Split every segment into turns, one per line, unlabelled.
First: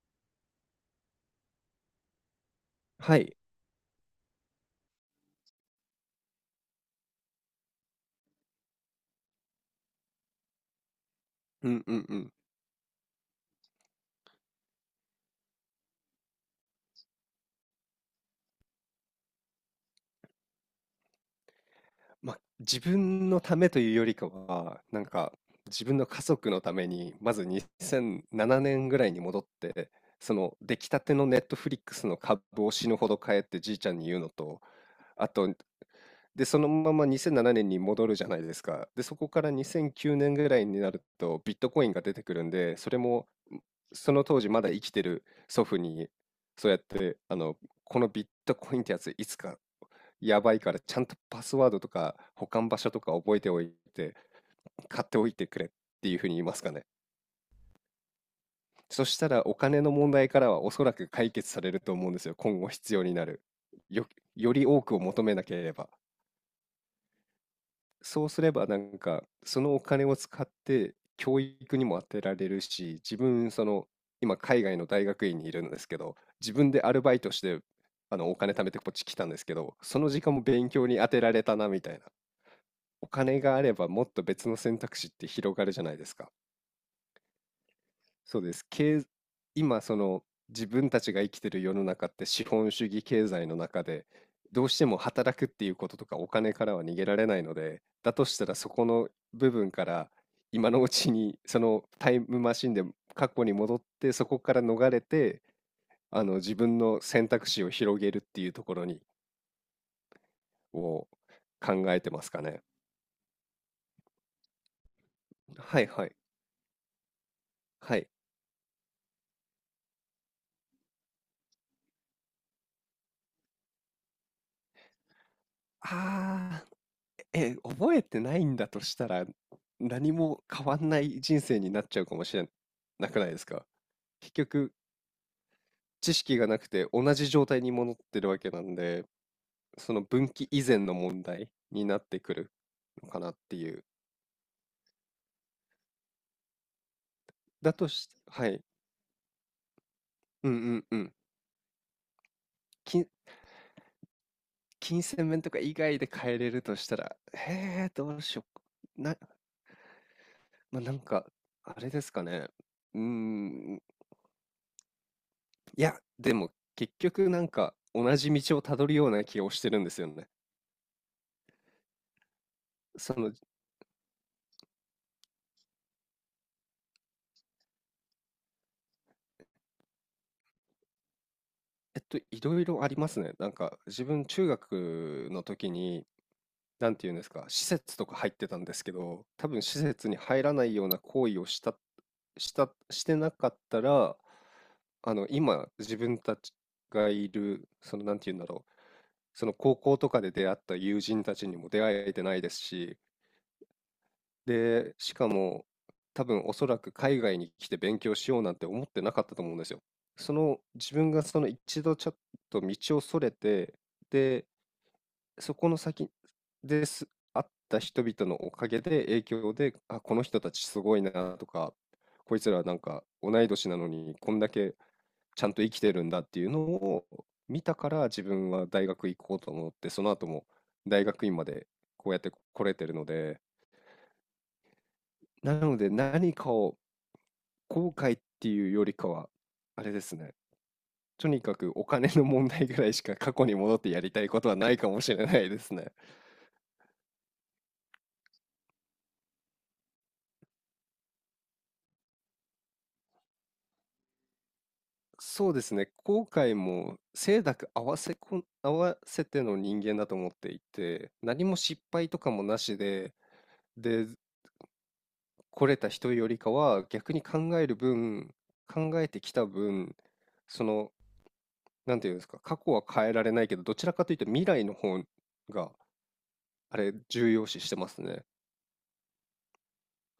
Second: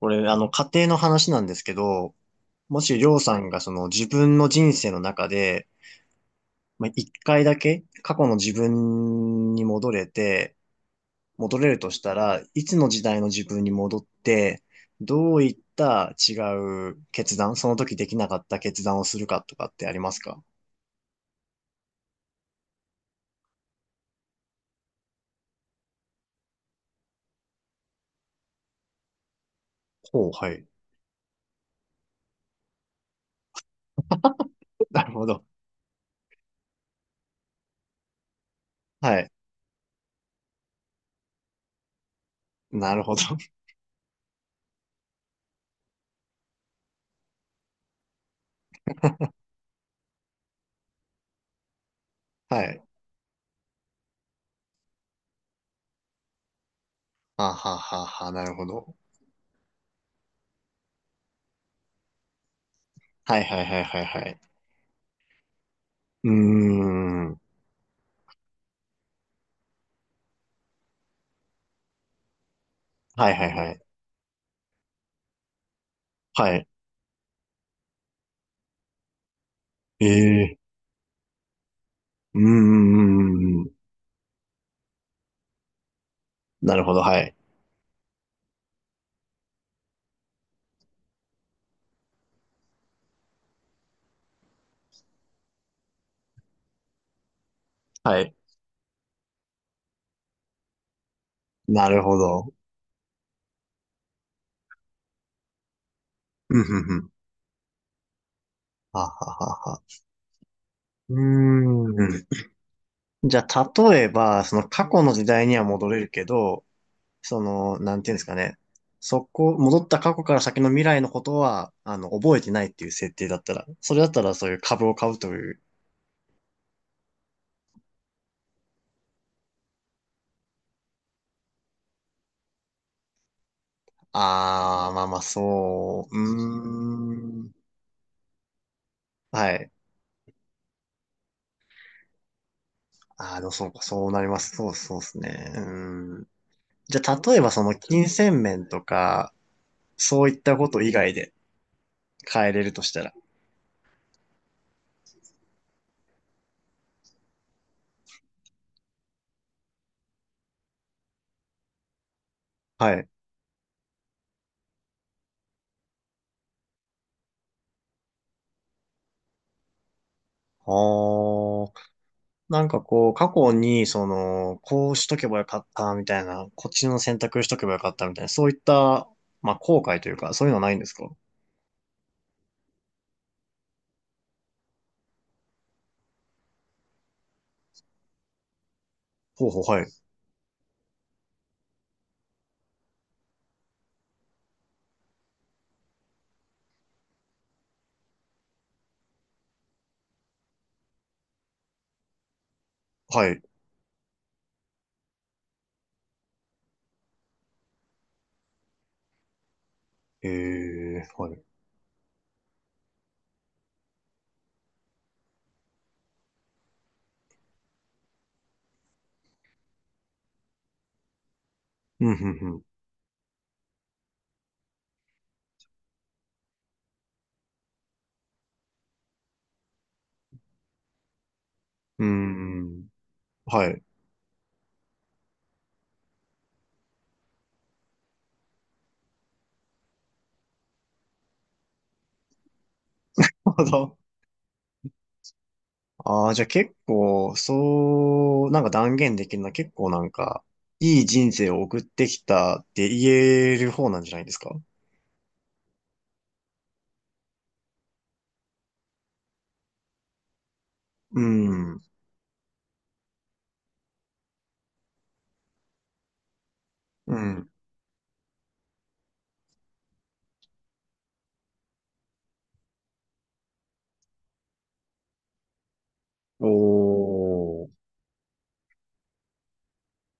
これ、家庭の話なんですけど、もしりょ
は
うさ
い。
んがその自分の人生の中で、まあ、一回だけ過去の自分に戻れ
う
る
ん
と
う
し
ん
た
うん。
ら、いつの時代の自分に戻って、どういった違う決断、その時できなかった決断をするかとかってありますか？
まあ、自分のためというよりかは、なんか、自分の家族のために、まず2007年ぐらいに戻って、
ほう、
そ
は
の
い。
出来たてのネットフリックスの株を死ぬほど買えってじいちゃんに言うのと、
なるほ
あ
ど。
と、で、そのまま2007年に戻るじゃないですか。で、そ
は
こ
い。
から2009年ぐらいになると、ビットコインが出てくるんで、そ
な
れ
るほど。
も、その当時まだ生きてる祖父に、そうやって、このビットコインってやついつかやばいからちゃんとパスワードとか保
は
管場
い。
所とか覚えておいて買っておいてくれっていうふうに言いますかね。
はははは、なるほど。
そしたらお金の問題からはおそらく解決されると思うんですよ。今後必要にな
は
る。
いはいはいはい
よ、
はい。
より多くを求めなければ。
うーん。
そうすればなんかそのお金を使って教育にも当てられるし、自
はいはい
分
はい。
今海外の大学院にいるんですけど、自
はい。
分でアルバイトしてお金貯めてこっち来たんですけど、その時間も
ええ、
勉強に当てられたなみたいな。
うん
お金が
うん
あ
うん、
ればもっと別の選択肢って広がるじゃないですか。
なるほど、はい。
そうです。今その自分たちが生きてる世の中って資本主義経済の中でどうしても働くっていうこととかお金からは逃げられないので、だ
は
と
い。
したらそこの部分から今のうちにその
なる
タ
ほ
イム
ど。
マシンで過去に戻ってそこから逃れて自
うんう
分
んう
の
ん。
選択肢を広げるっていうところ
は
に
ははは。
を
う
考えて
ー
ますかね。
ん。じゃあ、例えば、その過去の時代には
はい
戻れ
は
る
い
けど、
は
なん
い。
ていうんですかね。戻った過去から先の未来のことは、覚えてないっていう設定だったら、それだったらそういう株を買うという。
ああ。え、覚えてないんだとしたら、何も変わんない人生になっちゃうかもしれなくないですか？結局、
あー、まあまあ、そう、う
知識がなくて同じ状
ーん。
態に戻ってるわけなんで、
はい。
その分岐以前の問題になってくるのかな
あ
っ
ー、でも
て
そう
い
か、
う。
そうなります。そうそうですね。うー。じゃあ、例えばそ
だ
の
と
金
し
銭
はい。
面とか、そういっ
うん
た
う
こと
ん
以
う
外
ん。
で変えれるとした
金、
ら。
金銭面とか以外で変えれるとしたら、へえ、どうしよう。まあ、なんか、あれですかね。
は
うー
い。
ん、いや、でも結局なんか同じ道をたどるような気をしてるんですよね。
あー、なんかこう、
そ
過
の、
去に、その、こうしとけばよかったみたいな、こっちの選択しとけばよかったみたいな、そういった、まあ、後悔というか、そういうのはないんですか？
いろいろありますね。なんか自分中学の時に、なんていうんですか、施設とか入ってたんですけど、
ほ
多
うほ
分
う、
施
はい。
設に入らないような行為をしてなかったら、今自分たちがいる、なんていうんだろう、その高校とかで出会った友人たちにも出会えてないですし、
はい。
で、しかも、多分おそらく海外に来て勉強しようなんて思ってなかったと思うんですよ。
え
自
ー、
分が
はい。
その一度ちょっと道をそれて、で、そこの先です、会った人々のおかげで影響で、あ、この人たちすごいなとか、
うん、
こいつ
うん、
らなんか同い年なのにこんだけちゃんと生きてるんだっていうのを見たから自分は大学行こうと思って、その後も大学院まで
う
こうやって
ん。
来れ
うー
て
ん、
るので、
はい。なる
なので何かを後悔っていうよりかは、あれですね。とにかくお金の問題ぐらいしか過去に
ほ
戻って
ど。
やりたいことはないかもしれないですね。
ああ、じゃあ結構、そう、なんか断言できるのは結構なんか、いい人生を送ってきたって言える方なんじゃないですか？
そうですね。後悔も清濁合わせての人間だと思っていて、
う
何も
ん。
失敗とかもなしで、来れた人よりかは逆
う
に
ん。
考える分、考えてきた分、その、なんていうんですか、過去は変えられないけど、どちらかというと未来の方が、重要視
お
し
ー。
てますね。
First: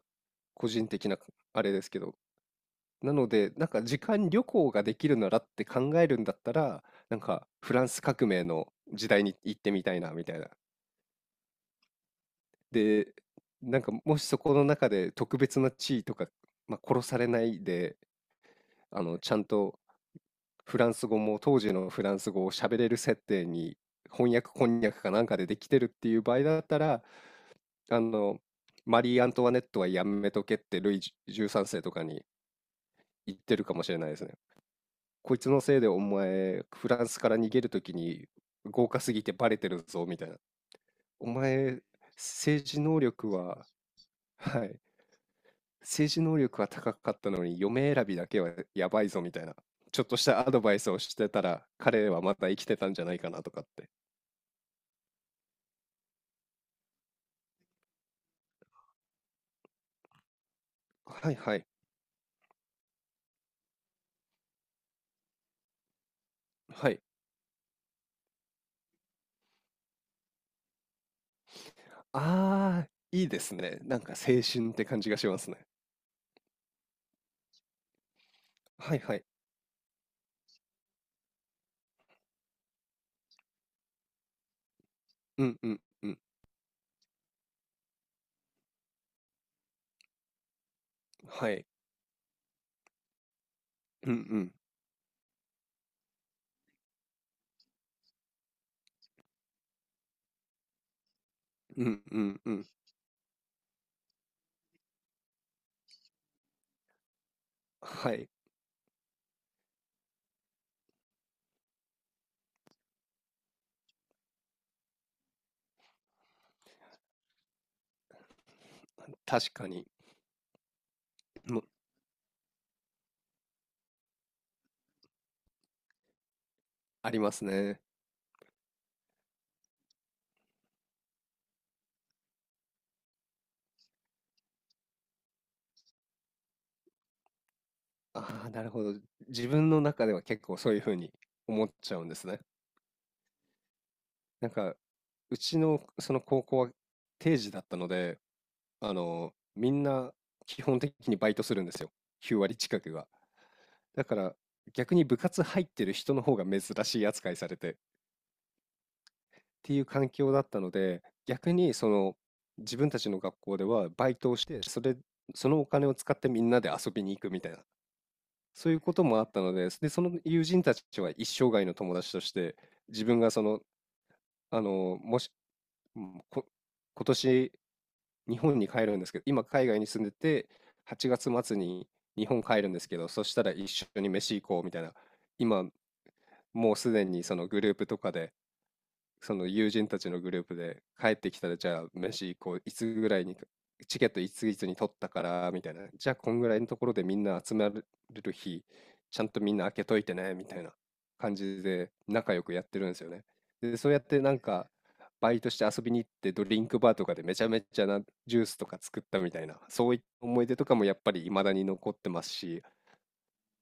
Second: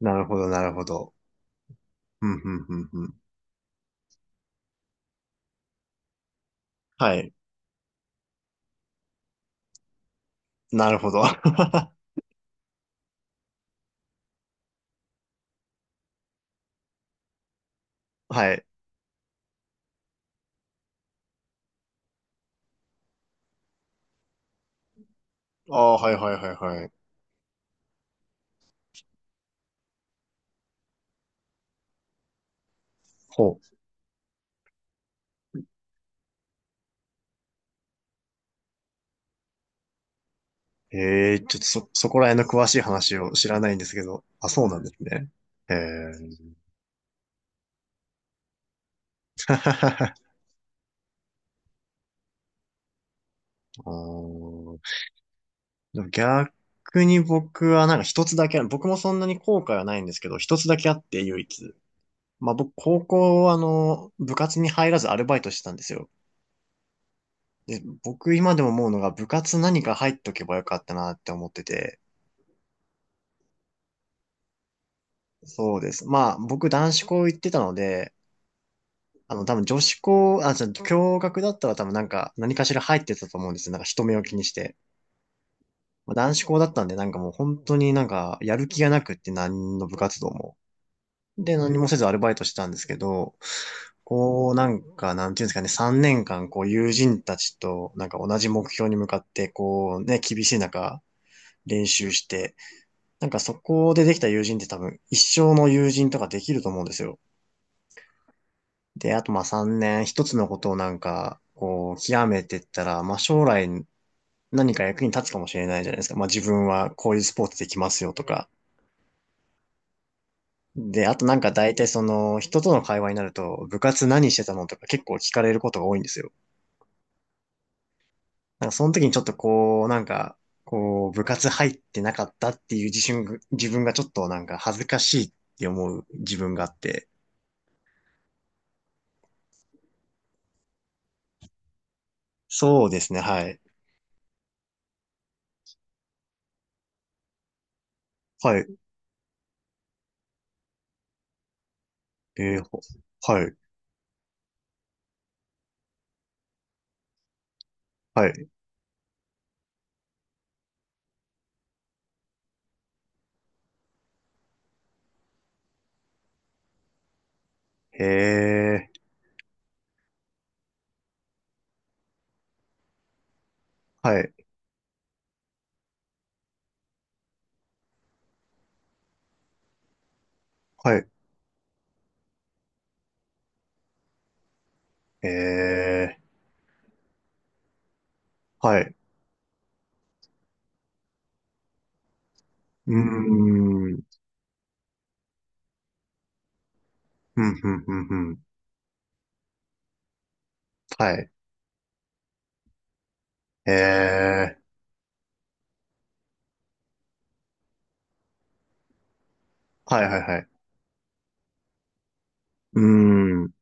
なるほど、な
個
るほ
人的
ど。
なあれですけど。
うん、うん、うん、う
な
ん。
ので、なんか時間旅行ができるならって考えるんだったら、
は
なん
い。
かフランス革命の時代に行ってみたいなみたいな。
なるほど。は
で、なんかもしそこの中で特別な地位とか、まあ、殺されないで、
い。
ちゃんとフランス語も当時のフランス語を喋れる設定に翻訳こんにゃくかなんかででき
あ
てるっ
あ、
て
はい、
いう
は
場
い、
合
はい、
だった
はい。
ら、あの、マリー・アントワネットはやめとけってルイ13世とかに言っ
ほ
てるかもしれないですね。こいつのせいでお前、フランスから逃げるときに豪華すぎてバレてるぞ、みたいな。
う。
お
ええ、ちょっと
前、
そこら辺の詳
政
しい
治能
話
力
を知ら
は、
ないんですけど。あ、そ
は
う
い、
なんですね。ええ。
政治能力は高かったのに、嫁選びだけはやばいぞ、みたいな。ちょっとしたアドバイスをしてたら、彼はまた生きてたんじゃないかなとかっ て。
あー。でも逆に僕はなんか一つだけある、僕もそんなに後悔はないんですけど、一つだけあって
はい
唯
はい、
一。まあ僕、高校、部活に入らずアルバイトしてたんですよ。
はい。
で、僕今でも思うのが部活何か入っとけばよかったなって思ってて。
あー、いいですね。なんか青春って感じがしますね。
そうです。まあ僕男子校行ってたので、
はいはい。
あの多分女子校、あ、じゃあ共学だったら多分なんか何かしら入ってたと思うんですよ。なんか人目を気にして。
うんうんう
まあ、
ん。
男子校だったんでなんかもう本当になんかやる気がなくって何の部活動も。
は
で、
い。
何もせずアルバイトしてたんですけど、
う
こ
ん
う、なんか、なんていうんですかね、3年間、こう、友人たちと、なんか同じ目標に向かって、こう、ね、厳しい中、
うん。
練
うん
習
う
し
んう
て、
ん。
なんかそこでできた友人って多分、一生の友人とかできると思うんですよ。
はい。
で、あとまあ3年、一つのことをなんか、こう、極めてったら、まあ将来何か役に立つかもしれないじゃないですか。まあ自分はこういうスポーツできますよとか、
確かに。
で、あとなんか
も
大体その人との会話になると部活何してたのとか結構聞かれることが多いんですよ。
ありますね。
なんかその時にちょっとこう、なんか、こう部活入ってなかったっていう自信、自分がちょっとなんか恥ずかしいって思う自分があって。
ああ、なるほど。自分の中では結構そういう風に思っちゃうんですね。
そうですね、はい。
なんか、うちのその高校は定時だったので、
はい。
みんな基本的にバイトするんですよ。9
え
割
ー、ほ。
近くが。
はい。
だから逆に部活入ってる人の方が珍しい扱いされてっ
はい。
ていう環境だったので、逆にその自分たちの学校ではバイトをして、そのお金を使ってみんなで遊びに行くみたいな、
へ
そういう
ー。
こともあったので、で、その友人たちは一生涯の友達として、自分がその、
はい。
あの、もし、うん、こ今年日本に帰るんですけど、今海外に住んでて、
は
8
い。
月末に日本帰るんですけど、そしたら一緒に飯行こうみたいな、
え
今
ー、
もうすでにそのグループとかで、
はい。
その友人たちのグループで、帰ってきたらじゃあ飯行こう、い
う
つぐらいに
ー
チ
ん。
ケットいついつに取ったからみたいな、じゃあこんぐらいのところでみん
ふ
な
ん
集
ふ
ま
ん
れ
ふんふ
る
ん。
日ちゃんとみんな開けといてねみたいな
はい。
感じで仲良くやってるんですよね。
え
でそうやってなん
ー、
かバイトして遊びに行って、ドリンクバーとかでめちゃめちゃなジュースとか作ったみたいな、そうい
は
っ
いはい
た
は
思い
い。
出とかもやっぱり未だに残ってますし、
うーん。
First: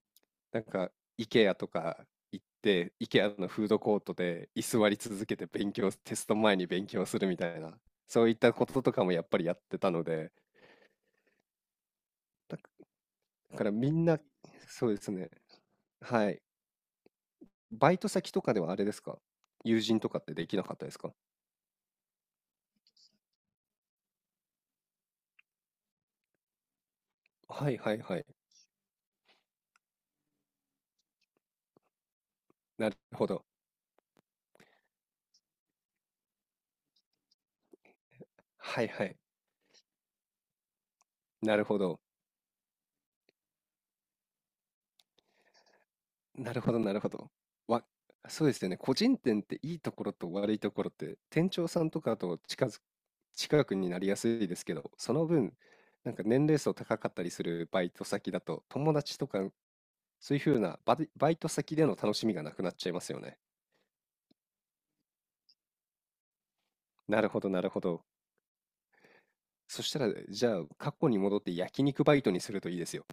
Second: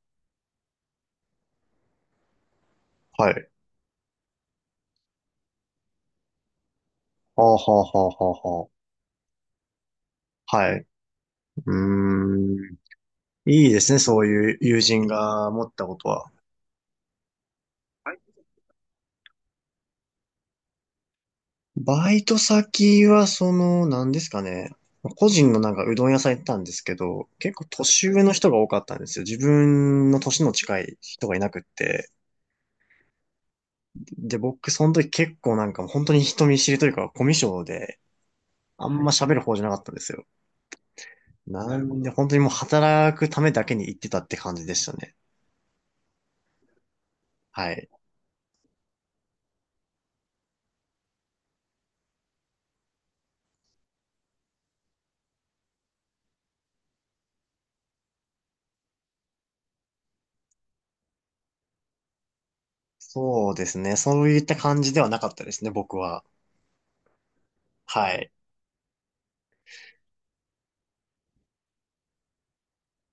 なんか、IKEA とか行って、
は
IKEA の
い。
フードコートで居座り続けてテスト前に勉強するみ
はあ
た
は
いな、
あはあは
そういっ
あ
たこ
は
ととかもやっぱりやってたので、
あ。はい。う
だ
ーん。
だか
いい
ら
で
み
すね、
ん
そ
な、
ういう友
そうで
人
すね。
が持ったこと
は
は。
い。バイト先とかではあれですか？友人とかってできなかったですか？
バイト先は、何ですかね。個人のなんかうどん屋さん行ったんですけど、結構
はいはい
年
は
上
い。
の人が多かったんですよ。自分の年の近い人がいなくって。
なるほど。
で、僕、その時結構なんかもう本当に人見知りというか、コミュ障で、
は
あ
い
ん
は
ま
い。
喋る方じゃなかったんですよ。
なるほ
な
ど。
んで、本当にもう働くためだけに行ってたって感じでしたね。
なるほどなるほど。
は
わ
い。
そうですよね。個人店っていいところと悪いところって、店長さんとかと近くになりやすいですけど、その分、なんか年齢層高かったりするバイト先だと、友達とか、そういう風なバイト先での楽しみがなくなっちゃいますよね。
そうですね。そういった感じではなかったですね、僕は。
なるほどなるほど。
はい。
そしたら、じゃあ、過去に戻って焼肉バイトにするといいですよ。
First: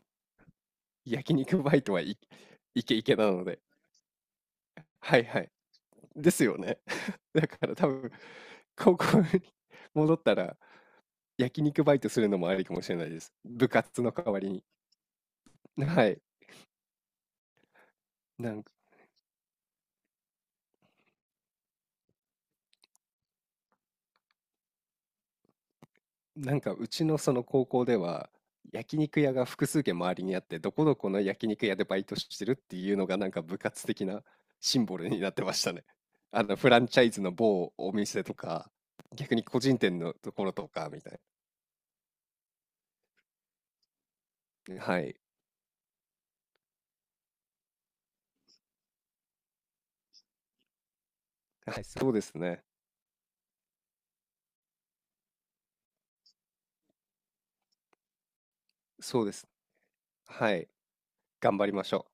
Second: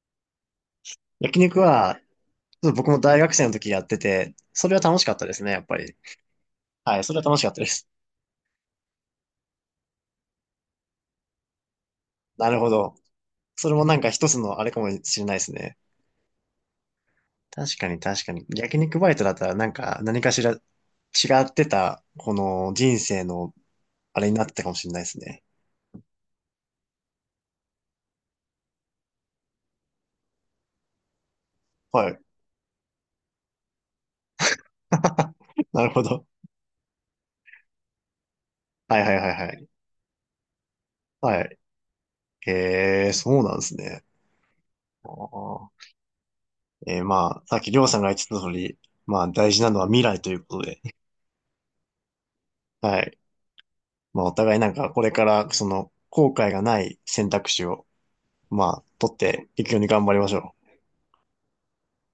焼
焼肉
肉バイト、
は、
はい、
ちょっと
イ
僕
ケ
も
イケ
大
な
学
の
生の
で。
時やってて、それは楽しかっ
は
た
い
で
は
す
い。
ね、やっぱり。
ですよね。
はい、それ は楽し
だ
かったで
から多
す。
分、高校に戻ったら、焼肉バイトする のも
な
あ
る
り
ほ
かもし
ど。
れないです。部
それもなん
活
か
の代
一つ
わり
の
に。
あれかもしれないですね。
はい。
確かに確かに。
なんか
焼肉バイトだったらなんか何かしら違ってた、この人生のあれになってたかもしれないですね。
なんかうちのその高校では、焼肉屋が複数軒周りにあって、どこどこの焼肉屋でバイ
は
ト
い。
してるっていうのがなんか部活的なシンボルになってまし た
な
ね。
るほど。
あのフランチャイズの某お店とか、
はいはいはい
逆に
は
個
い。
人店のところとかみたい
はい。へえ、そうなんですね。
な。は
あ
い。
ー、まあ、さっきりょうさんが言ってた通り、まあ大事なのは未来ということで、
はい、そうですね。
はい。まあお互いなんかこれからその後悔がない選択肢を、まあ取っ
そうです。
ていくように頑張りまし
は
ょ
い。
う。
頑張りましょう。